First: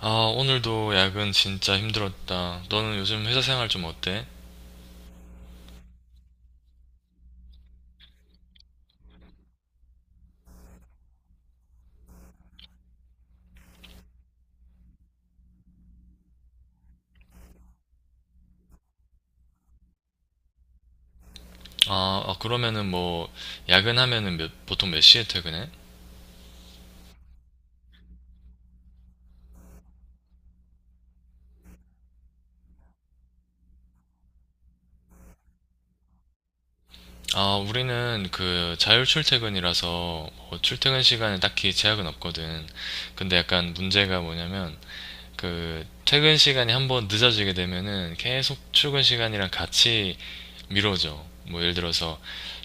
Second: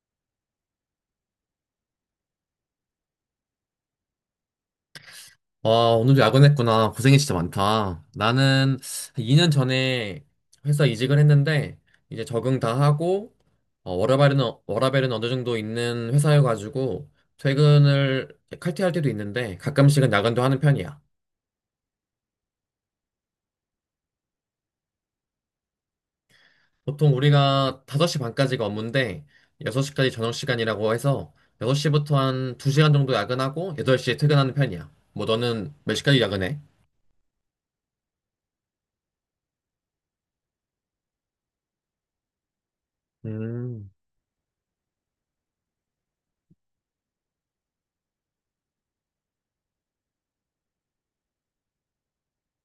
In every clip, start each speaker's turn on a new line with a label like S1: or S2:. S1: 아, 오늘도 야근 진짜 힘들었다. 너는 요즘 회사 생활 좀 어때?
S2: 아, 오늘도 야근했구나. 고생이 진짜 많다. 나는 2년 전에 회사 이직을 했는데, 이제 적응 다 하고, 워라밸은 어느 정도 있는 회사여가지고, 퇴근을 칼퇴할 때도 있는데, 가끔씩은 야근도 하는 편이야.
S1: 아, 아, 그러면은 뭐, 야근하면은 보통 몇 시에 퇴근해?
S2: 보통 우리가 5시 반까지가 업무인데, 6시까지 저녁 시간이라고 해서, 6시부터 한 2시간 정도 야근하고, 8시에 퇴근하는 편이야. 뭐, 너는 몇 시까지 야근해?
S1: 아, 우리는 그 자율 출퇴근이라서 뭐 출퇴근 시간에 딱히 제약은 없거든. 근데 약간
S2: 음,
S1: 문제가 뭐냐면, 그 퇴근 시간이 한번 늦어지게 되면은 계속 출근 시간이랑 같이 미뤄져. 뭐 예를 들어서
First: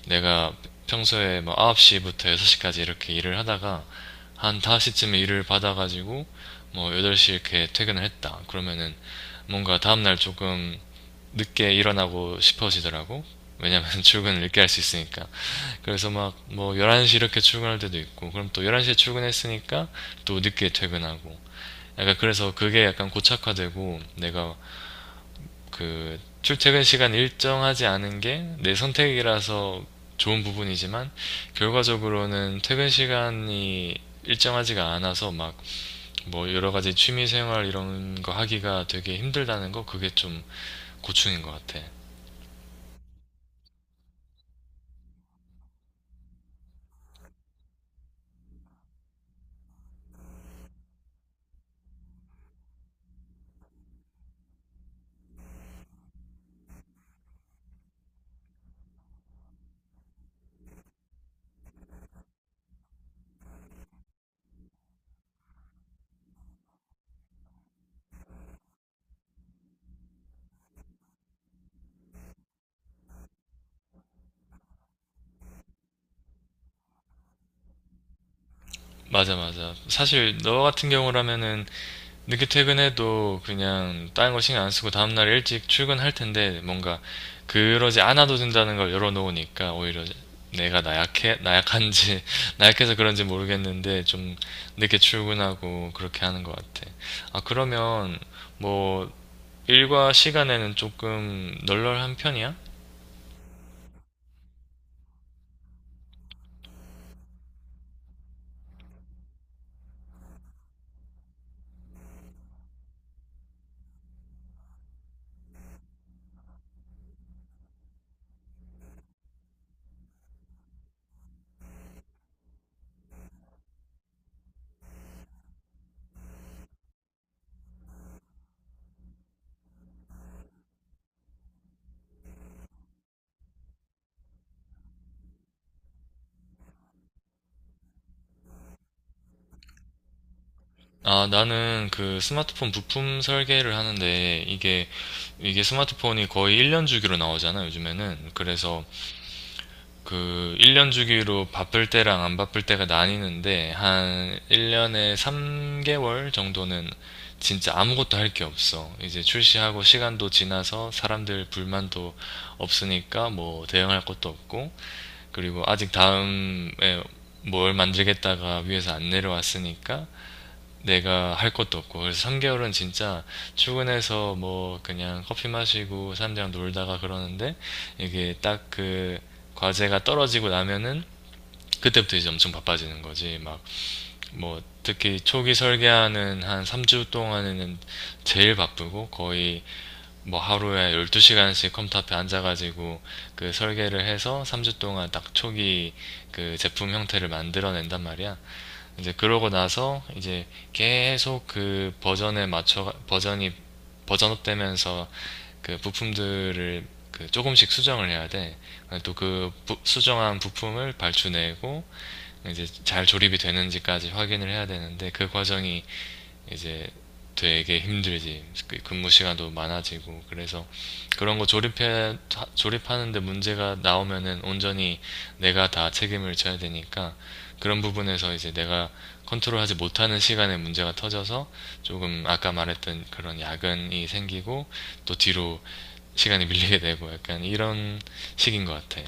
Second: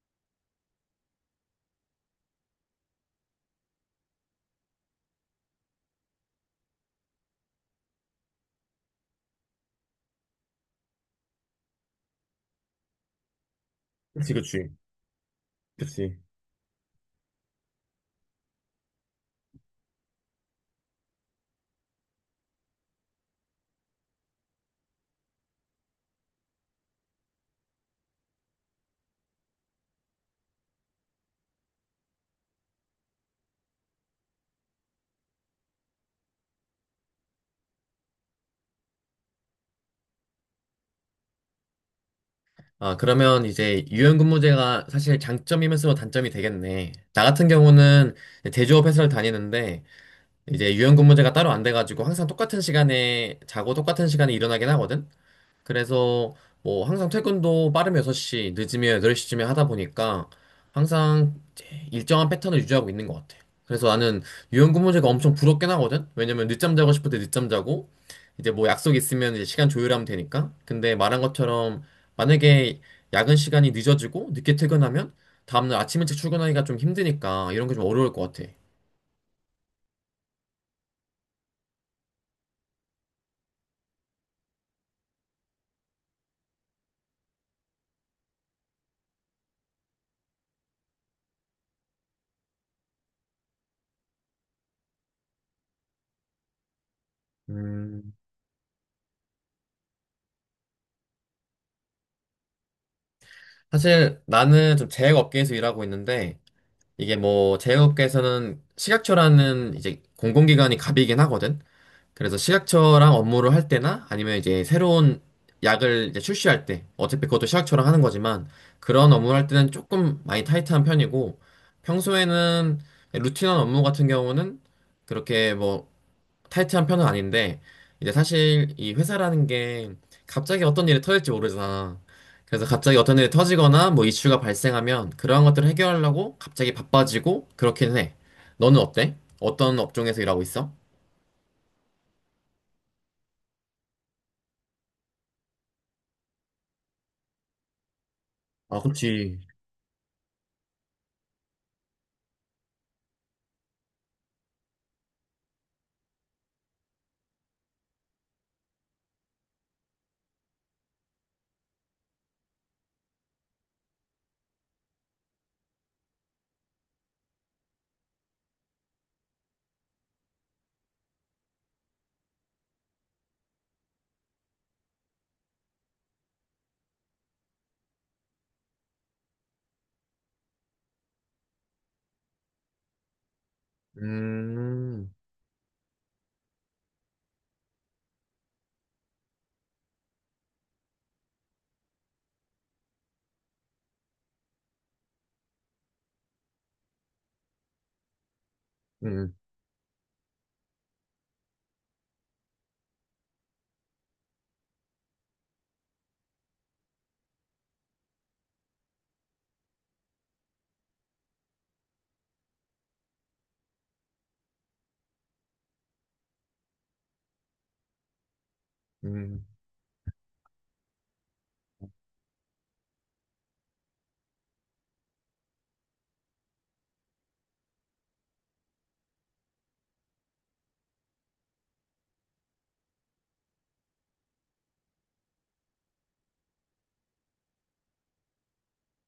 S1: 내가 평소에 뭐 9시부터 6시까지 이렇게 일을 하다가 한 5시쯤에 일을 받아가지고 뭐 8시 이렇게 퇴근을 했다. 그러면은 뭔가 다음날 조금 늦게 일어나고 싶어지더라고. 왜냐면
S2: 그치,
S1: 출근을 늦게 할
S2: 그치.
S1: 수 있으니까. 그래서
S2: 그치.
S1: 막 뭐 11시 이렇게 출근할 때도 있고, 그럼 또 11시에 출근했으니까 또 늦게 퇴근하고. 약간 그래서 그게 약간 고착화되고 내가 그 출퇴근 시간 일정하지 않은 게 내 선택이라서 좋은 부분이지만 결과적으로는 퇴근 시간이 일정하지가 않아서 막 뭐 여러 가지 취미 생활 이런 거 하기가 되게 힘들다는 거, 그게 좀 고충인 것 같아.
S2: 아, 그러면 이제 유연근무제가 사실 장점이면서 단점이 되겠네. 나 같은 경우는 제조업 회사를 다니는데 이제 유연근무제가 따로 안 돼가지고 항상 똑같은 시간에 자고 똑같은 시간에 일어나긴 하거든. 그래서 뭐 항상 퇴근도 빠르면 6시, 늦으면 8시쯤에 하다 보니까 항상 일정한 패턴을 유지하고 있는 것 같아. 그래서 나는 유연근무제가 엄청 부럽긴 하거든? 왜냐면 늦잠 자고 싶을 때 늦잠 자고, 이제 뭐 약속 있으면 이제 시간 조율하면 되니까. 근데 말한 것처럼 만약에 야근 시간이 늦어지고 늦게 퇴근하면 다음날 아침 일찍 출근하기가 좀 힘드니까 이런 게 좀 어려울 것 같아.
S1: 맞아, 맞아. 사실 너 같은 경우라면은 늦게 퇴근해도 그냥 다른 거 신경 안 쓰고 다음날 일찍 출근할 텐데, 뭔가 그러지 않아도 된다는 걸 열어놓으니까 오히려 내가 나약한지, 나약해서 그런지 모르겠는데 좀 늦게 출근하고 그렇게 하는 것 같아. 아,
S2: 음.
S1: 그러면 뭐 일과 시간에는 조금 널널한 편이야?
S2: 사실 나는 좀 제약 업계에서 일하고 있는데 이게 뭐 제약업계에서는 식약처라는 이제 공공기관이 갑이긴 하거든. 그래서 식약처랑 업무를 할 때나 아니면 이제 새로운 약을 이제 출시할 때 어차피 그것도 식약처랑 하는 거지만 그런 업무를 할 때는 조금 많이 타이트한 편이고 평소에는 루틴한 업무 같은 경우는 그렇게 뭐 타이트한 편은 아닌데 이제 사실 이 회사라는 게 갑자기 어떤 일이 터질지 모르잖아. 그래서 갑자기 어떤 일이 터지거나 뭐 이슈가 발생하면 그러한 것들을 해결하려고 갑자기 바빠지고 그렇긴 해. 너는 어때? 어떤 업종에서 일하고 있어?
S1: 아, 나는 그 스마트폰 부품 설계를 하는데 이게 스마트폰이 거의 1년 주기로 나오잖아, 요즘에는.
S2: 아,
S1: 그래서
S2: 그렇지.
S1: 그 1년 주기로 바쁠 때랑 안 바쁠 때가 나뉘는데 한 1년에 3개월 정도는 진짜 아무것도 할 게 없어. 이제 출시하고 시간도 지나서 사람들 불만도 없으니까 뭐 대응할 것도 없고, 그리고 아직 다음에 뭘 만들겠다가 위에서 안 내려왔으니까 내가 할 것도 없고, 그래서 3개월은 진짜 출근해서 뭐 그냥 커피 마시고 사람들이랑 놀다가 그러는데, 이게 딱 그 과제가 떨어지고 나면은 그때부터 이제 엄청 바빠지는 거지. 막 뭐
S2: 음,
S1: 특히 초기 설계하는 한 3주 동안에는 제일 바쁘고, 거의 뭐 하루에 12시간씩 컴퓨터 앞에 앉아가지고 그 설계를 해서 3주 동안 딱 초기 그 제품 형태를 만들어낸단 말이야. 이제
S2: 음,
S1: 그러고 나서 이제 계속 그 버전에 맞춰 버전이 버전업 되면서 그 부품들을 그 조금씩 수정을 해야 돼. 또 그 수정한 부품을 발주내고 이제 잘 조립이 되는지까지 확인을 해야 되는데, 그 과정이 이제 되게 힘들지. 그 근무
S2: 음.
S1: 시간도 많아지고. 그래서 그런 거 조립해 조립하는데 문제가 나오면은 온전히 내가 다 책임을 져야 되니까, 그런 부분에서 이제 내가 컨트롤하지 못하는 시간에 문제가 터져서 조금 아까 말했던 그런 야근이 생기고, 또 뒤로 시간이 밀리게 되고 약간 이런 식인 것 같아.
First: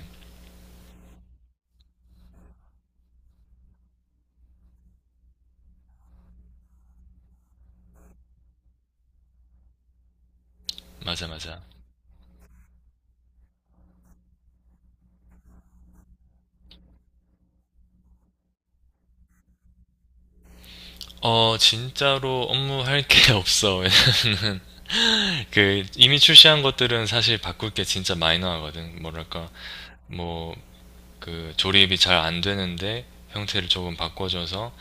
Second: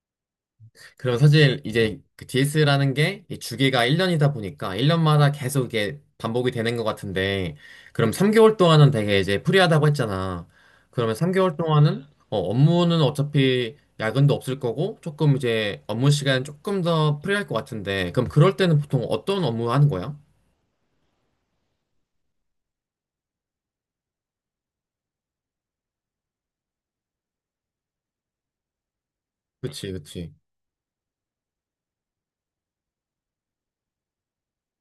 S2: 그리고 사실 이제 그 DS라는 게이 주기가 1년이다 보니까 1년마다 계속 이게 반복이 되는 것 같은데 그럼 3개월 동안은 되게 이제 프리하다고 했잖아. 그러면
S1: 맞아,
S2: 3개월
S1: 맞아.
S2: 동안은 업무는 어차피 야근도 없을 거고 조금 이제 업무 시간 조금 더 프리할 것 같은데 그럼 그럴 때는 보통 어떤 업무 하는 거야?
S1: 어, 진짜로 업무할 게 없어. 왜냐면은 그 이미 출시한 것들은 사실 바꿀 게 진짜 마이너하거든. 뭐랄까,
S2: 그치, 그치.
S1: 뭐 그 조립이 잘 안 되는데 형태를 조금 바꿔줘서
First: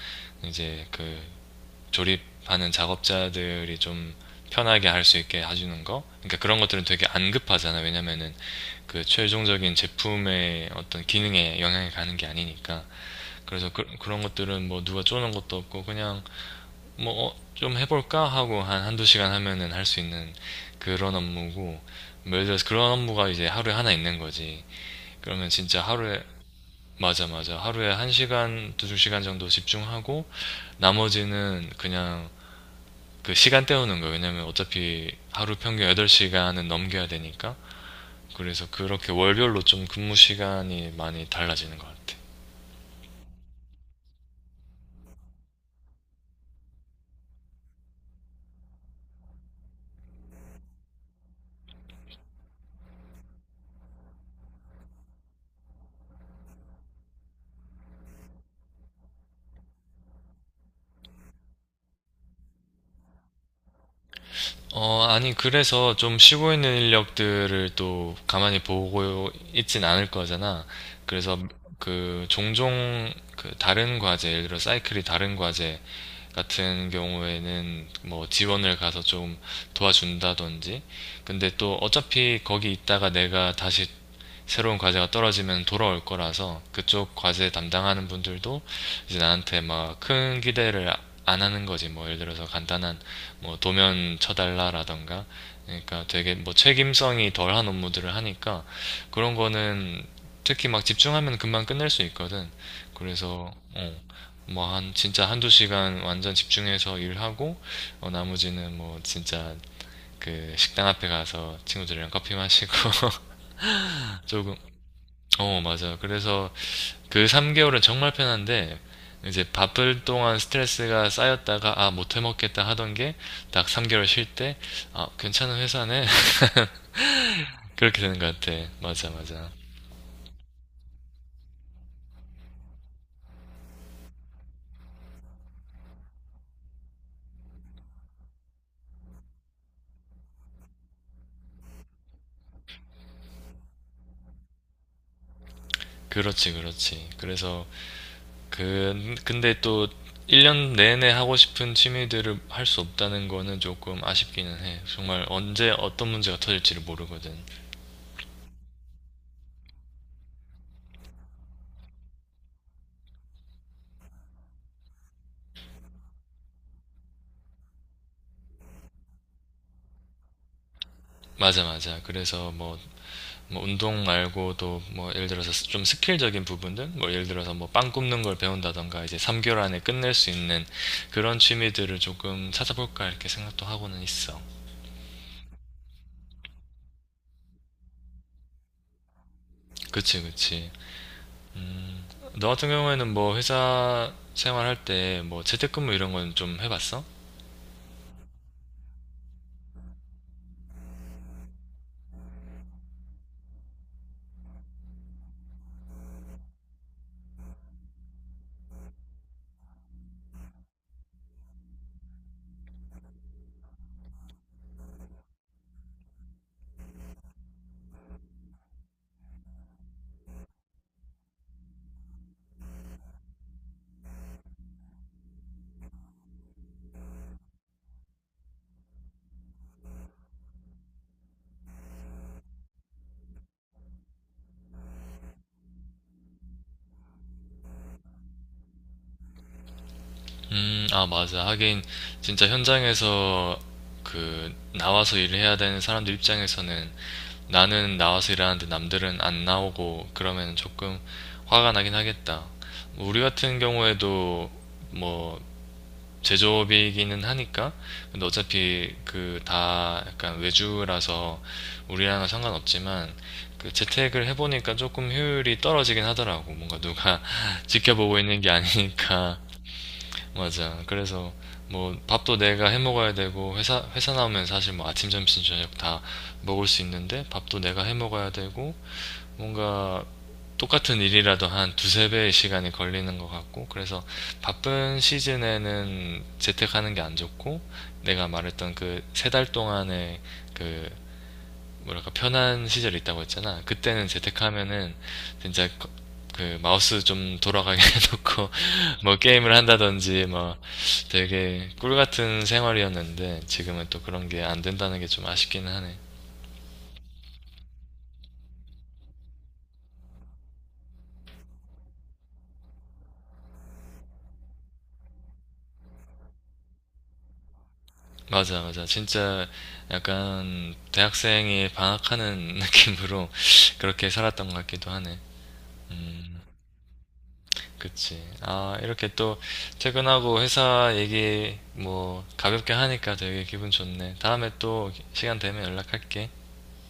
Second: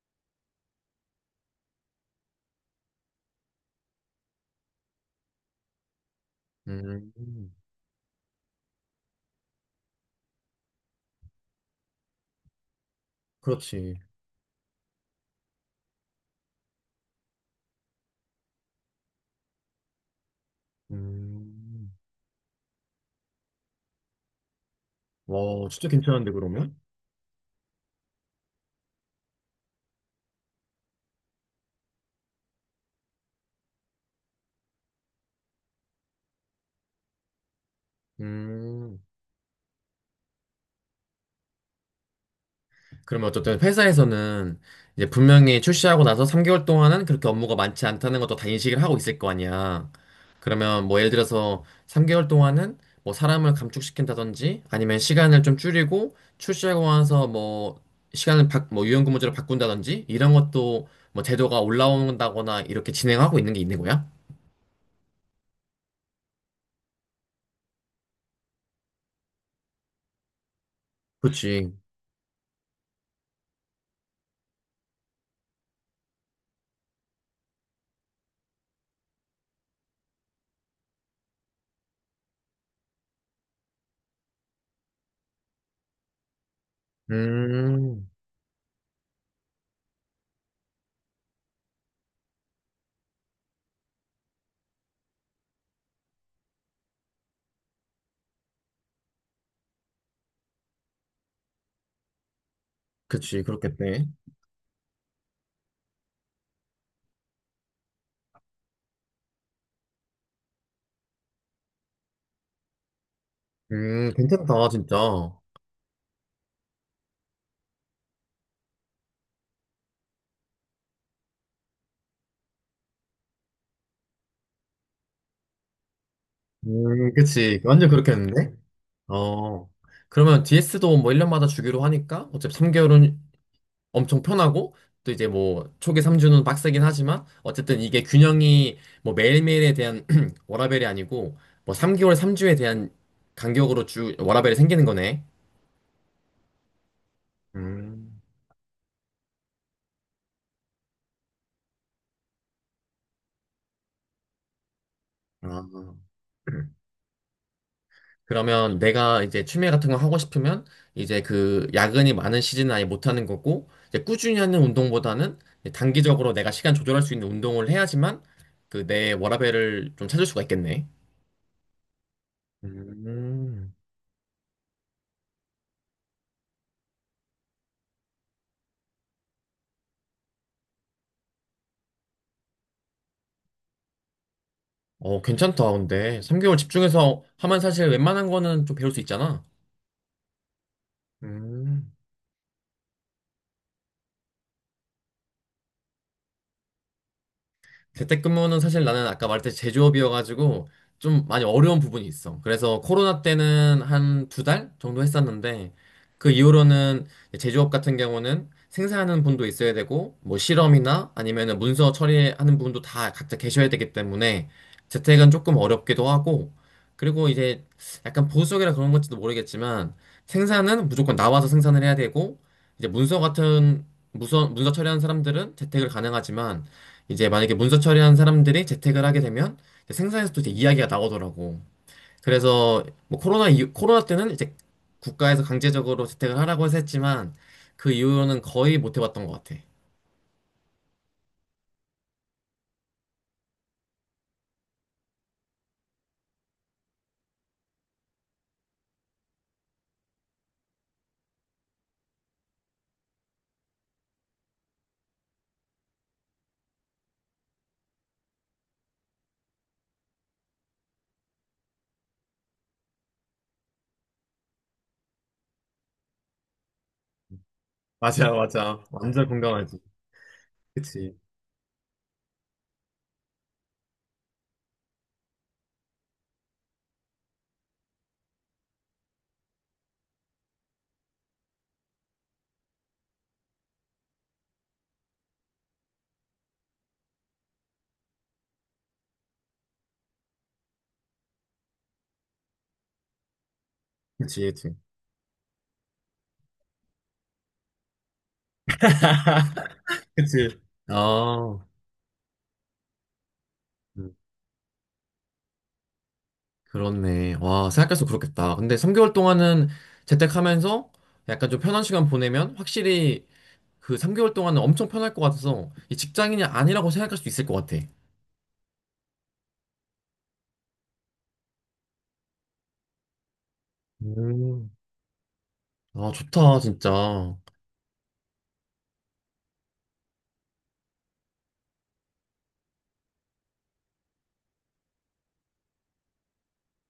S1: 이제 그 조립하는 작업자들이 좀 편하게 할 수 있게 해주는 거. 그러니까 그런 것들은 되게
S2: 음,
S1: 안 급하잖아. 왜냐면은 그 최종적인 제품의 어떤 기능에 영향이 가는 게 아니니까. 그래서 그
S2: 그렇지.
S1: 런 것들은 뭐 누가 쪼는 것도 없고 그냥 뭐, 어, 좀 해볼까? 하고 한 한두 시간 하면은 할 수 있는 그런 업무고,
S2: 음,
S1: 뭐 예를 들어서 그런 업무가 이제 하루에 하나 있는 거지. 그러면
S2: 와,
S1: 진짜
S2: 진짜
S1: 하루에,
S2: 괜찮은데 그러면?
S1: 맞아, 맞아. 하루에 한 시간, 두 시간 정도 집중하고, 나머지는 그냥 그 시간 때우는 거예요. 왜냐면 어차피 하루 평균 8시간은 넘겨야 되니까. 그래서
S2: 음.
S1: 그렇게 월별로 좀 근무 시간이 많이 달라지는 것 같아.
S2: 그러면 어쨌든 회사에서는 이제 분명히 출시하고 나서 3개월 동안은 그렇게 업무가 많지 않다는 것도 다 인식을 하고 있을 거 아니야. 그러면 뭐 예를 들어서 3개월 동안은 뭐 사람을 감축시킨다든지 아니면 시간을 좀 줄이고 출시하고 나서 뭐 뭐 유연근무제로 바꾼다든지 이런 것도 뭐 제도가 올라온다거나 이렇게 진행하고 있는 게 있는 거야?
S1: 어, 아니, 그래서 좀 쉬고 있는 인력들을 또 가만히 보고 있진 않을 거잖아. 그래서
S2: 그치.
S1: 그 종종 그 다른 과제, 예를 들어 사이클이 다른 과제 같은 경우에는 뭐 지원을 가서 좀 도와준다든지. 근데 또 어차피 거기 있다가 내가 다시 새로운 과제가 떨어지면 돌아올 거라서 그쪽 과제
S2: 음,
S1: 담당하는 분들도 이제 나한테 막 큰 기대를 안 하는 거지. 뭐 예를 들어서 간단한 뭐 도면 쳐달라라던가, 그러니까 되게 뭐 책임성이 덜한 업무들을 하니까 그런 거는 특히 막 집중하면 금방 끝낼 수 있거든.
S2: 그치.
S1: 그래서 어,
S2: 그렇겠네.
S1: 뭐 한 진짜 한두 시간 완전 집중해서 일하고, 어, 나머지는 뭐 진짜 그 식당 앞에 가서 친구들이랑 커피 마시고 조금,
S2: 괜찮다, 진짜.
S1: 어, 맞아요. 그래서 그 3개월은 정말 편한데, 이제 바쁠 동안 스트레스가 쌓였다가, 아, 못 해먹겠다 하던 게, 딱 3개월 쉴 때, 아, 괜찮은 회사네.
S2: 그치. 완전
S1: 그렇게 되는 것 같아.
S2: 그렇겠는데?
S1: 맞아, 맞아.
S2: 어, 그러면 DS도 뭐 1년마다 주기로 하니까 어차피 3개월은 엄청 편하고 또 이제 뭐 초기 3주는 빡세긴 하지만 어쨌든 이게 균형이 뭐 매일매일에 대한 워라밸이 아니고 뭐 3개월 3주에 대한 간격으로 주 워라밸이 생기는 거네.
S1: 그렇지, 그렇지. 그래서,
S2: 음,
S1: 그, 근데 또, 1년 내내 하고 싶은 취미들을 할 수 없다는 거는 조금 아쉽기는 해. 정말 언제
S2: 아.
S1: 어떤 문제가 터질지를 모르거든.
S2: 그러면 내가 이제 취미 같은 거 하고 싶으면 이제 그 야근이 많은 시즌은 아예 못 하는 거고 이제 꾸준히 하는 운동보다는 이제 단기적으로 내가 시간 조절할 수 있는 운동을 해야지만 그 내 워라밸을 좀 찾을 수가 있겠네.
S1: 맞아, 맞아. 그래서 뭐, 뭐
S2: 음.
S1: 운동 말고도 뭐 예를 들어서 좀 스킬적인 부분들, 뭐 예를 들어서 뭐 빵 굽는 걸 배운다던가 이제 3개월 안에 끝낼 수 있는 그런 취미들을 조금 찾아볼까 이렇게 생각도 하고는 있어.
S2: 어, 괜찮다. 근데 3개월 집중해서 하면 사실 웬만한 거는 좀 배울 수 있잖아.
S1: 그치, 그치.
S2: 음.
S1: 너 같은 경우에는 뭐 회사 생활할 때 뭐 재택근무 이런 건 좀 해봤어?
S2: 재택근무는 사실 나는 아까 말했듯이 제조업이어가지고 좀 많이 어려운 부분이 있어. 그래서 코로나 때는 한 두 달 정도 했었는데 그 이후로는 제조업 같은 경우는 생산하는 분도 있어야 되고 뭐 실험이나 아니면은 문서 처리하는 분도 다 각자 계셔야 되기 때문에 재택은 조금 어렵기도 하고 그리고 이제 약간 보수적이라 그런 건지도 모르겠지만 생산은 무조건 나와서 생산을 해야 되고 이제 문서 처리하는 사람들은 재택을 가능하지만 이제 만약에 문서 처리한 사람들이 재택을 하게 되면 이제 생산에서도 이제 이야기가 나오더라고. 그래서 뭐 코로나 때는 이제 국가에서 강제적으로 재택을 하라고 해서 했지만 그 이후로는 거의 못 해봤던 것 같아.
S1: 아, 맞아. 하긴, 진짜 현장에서 그, 나와서 일을 해야 되는 사람들 입장에서는 나는 나와서 일하는데 남들은 안 나오고 그러면 조금 화가 나긴 하겠다. 뭐 우리 같은 경우에도 뭐 제조업이기는 하니까. 근데 어차피 그 다 약간 외주라서 우리랑은 상관없지만, 그 재택을 해보니까 조금 효율이 떨어지긴 하더라고. 뭔가 누가 지켜보고
S2: 맞아,
S1: 있는 게
S2: 맞아. 완전
S1: 아니니까.
S2: 공감하지.
S1: 맞아.
S2: 그치.
S1: 그래서 뭐 밥도 내가 해 먹어야 되고, 회사 나오면 사실 뭐 아침, 점심, 저녁 다 먹을 수 있는데 밥도 내가 해 먹어야 되고, 뭔가 똑같은 일이라도 한 두세 배의 시간이 걸리는 것 같고. 그래서 바쁜 시즌에는 재택하는 게 안 좋고, 내가 말했던 그 세 달 동안의 그, 뭐랄까, 편한 시절이 있다고 했잖아. 그때는
S2: 그치, 그치.
S1: 재테크하면은 진짜 그 마우스 좀 돌아가게 해놓고 뭐 게임을 한다든지
S2: 그치.
S1: 뭐,
S2: 어.
S1: 되게 꿀 같은 생활이었는데 지금은 또
S2: 음.
S1: 그런 게 안 된다는 게 좀 아쉽기는 하네.
S2: 그렇네. 와, 생각할수록 그렇겠다. 근데 3개월 동안은 재택하면서 약간 좀 편한 시간 보내면 확실히 그 3개월 동안은 엄청 편할 것 같아서 이 직장인이 아니라고 생각할 수 있을 것 같아.
S1: 맞아, 맞아. 진짜 약간 대학생이 방학하는 느낌으로 그렇게 살았던 것
S2: 음.
S1: 같기도 하네.
S2: 아,
S1: 음.
S2: 좋다, 진짜.
S1: 그치. 아, 이렇게 또 퇴근하고 회사 얘기 뭐 가볍게 하니까 되게 기분 좋네. 다음에 또 시간 되면 연락할게.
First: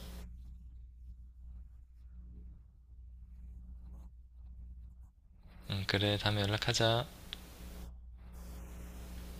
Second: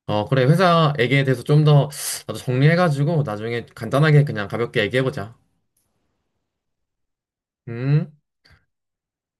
S2: 어, 그래. 회사 얘기에 대해서 좀 더 나도 정리해가지고 나중에 간단하게 그냥 가볍게 얘기해보자.
S1: 응, 그래. 다음에 연락하자.
S2: 음.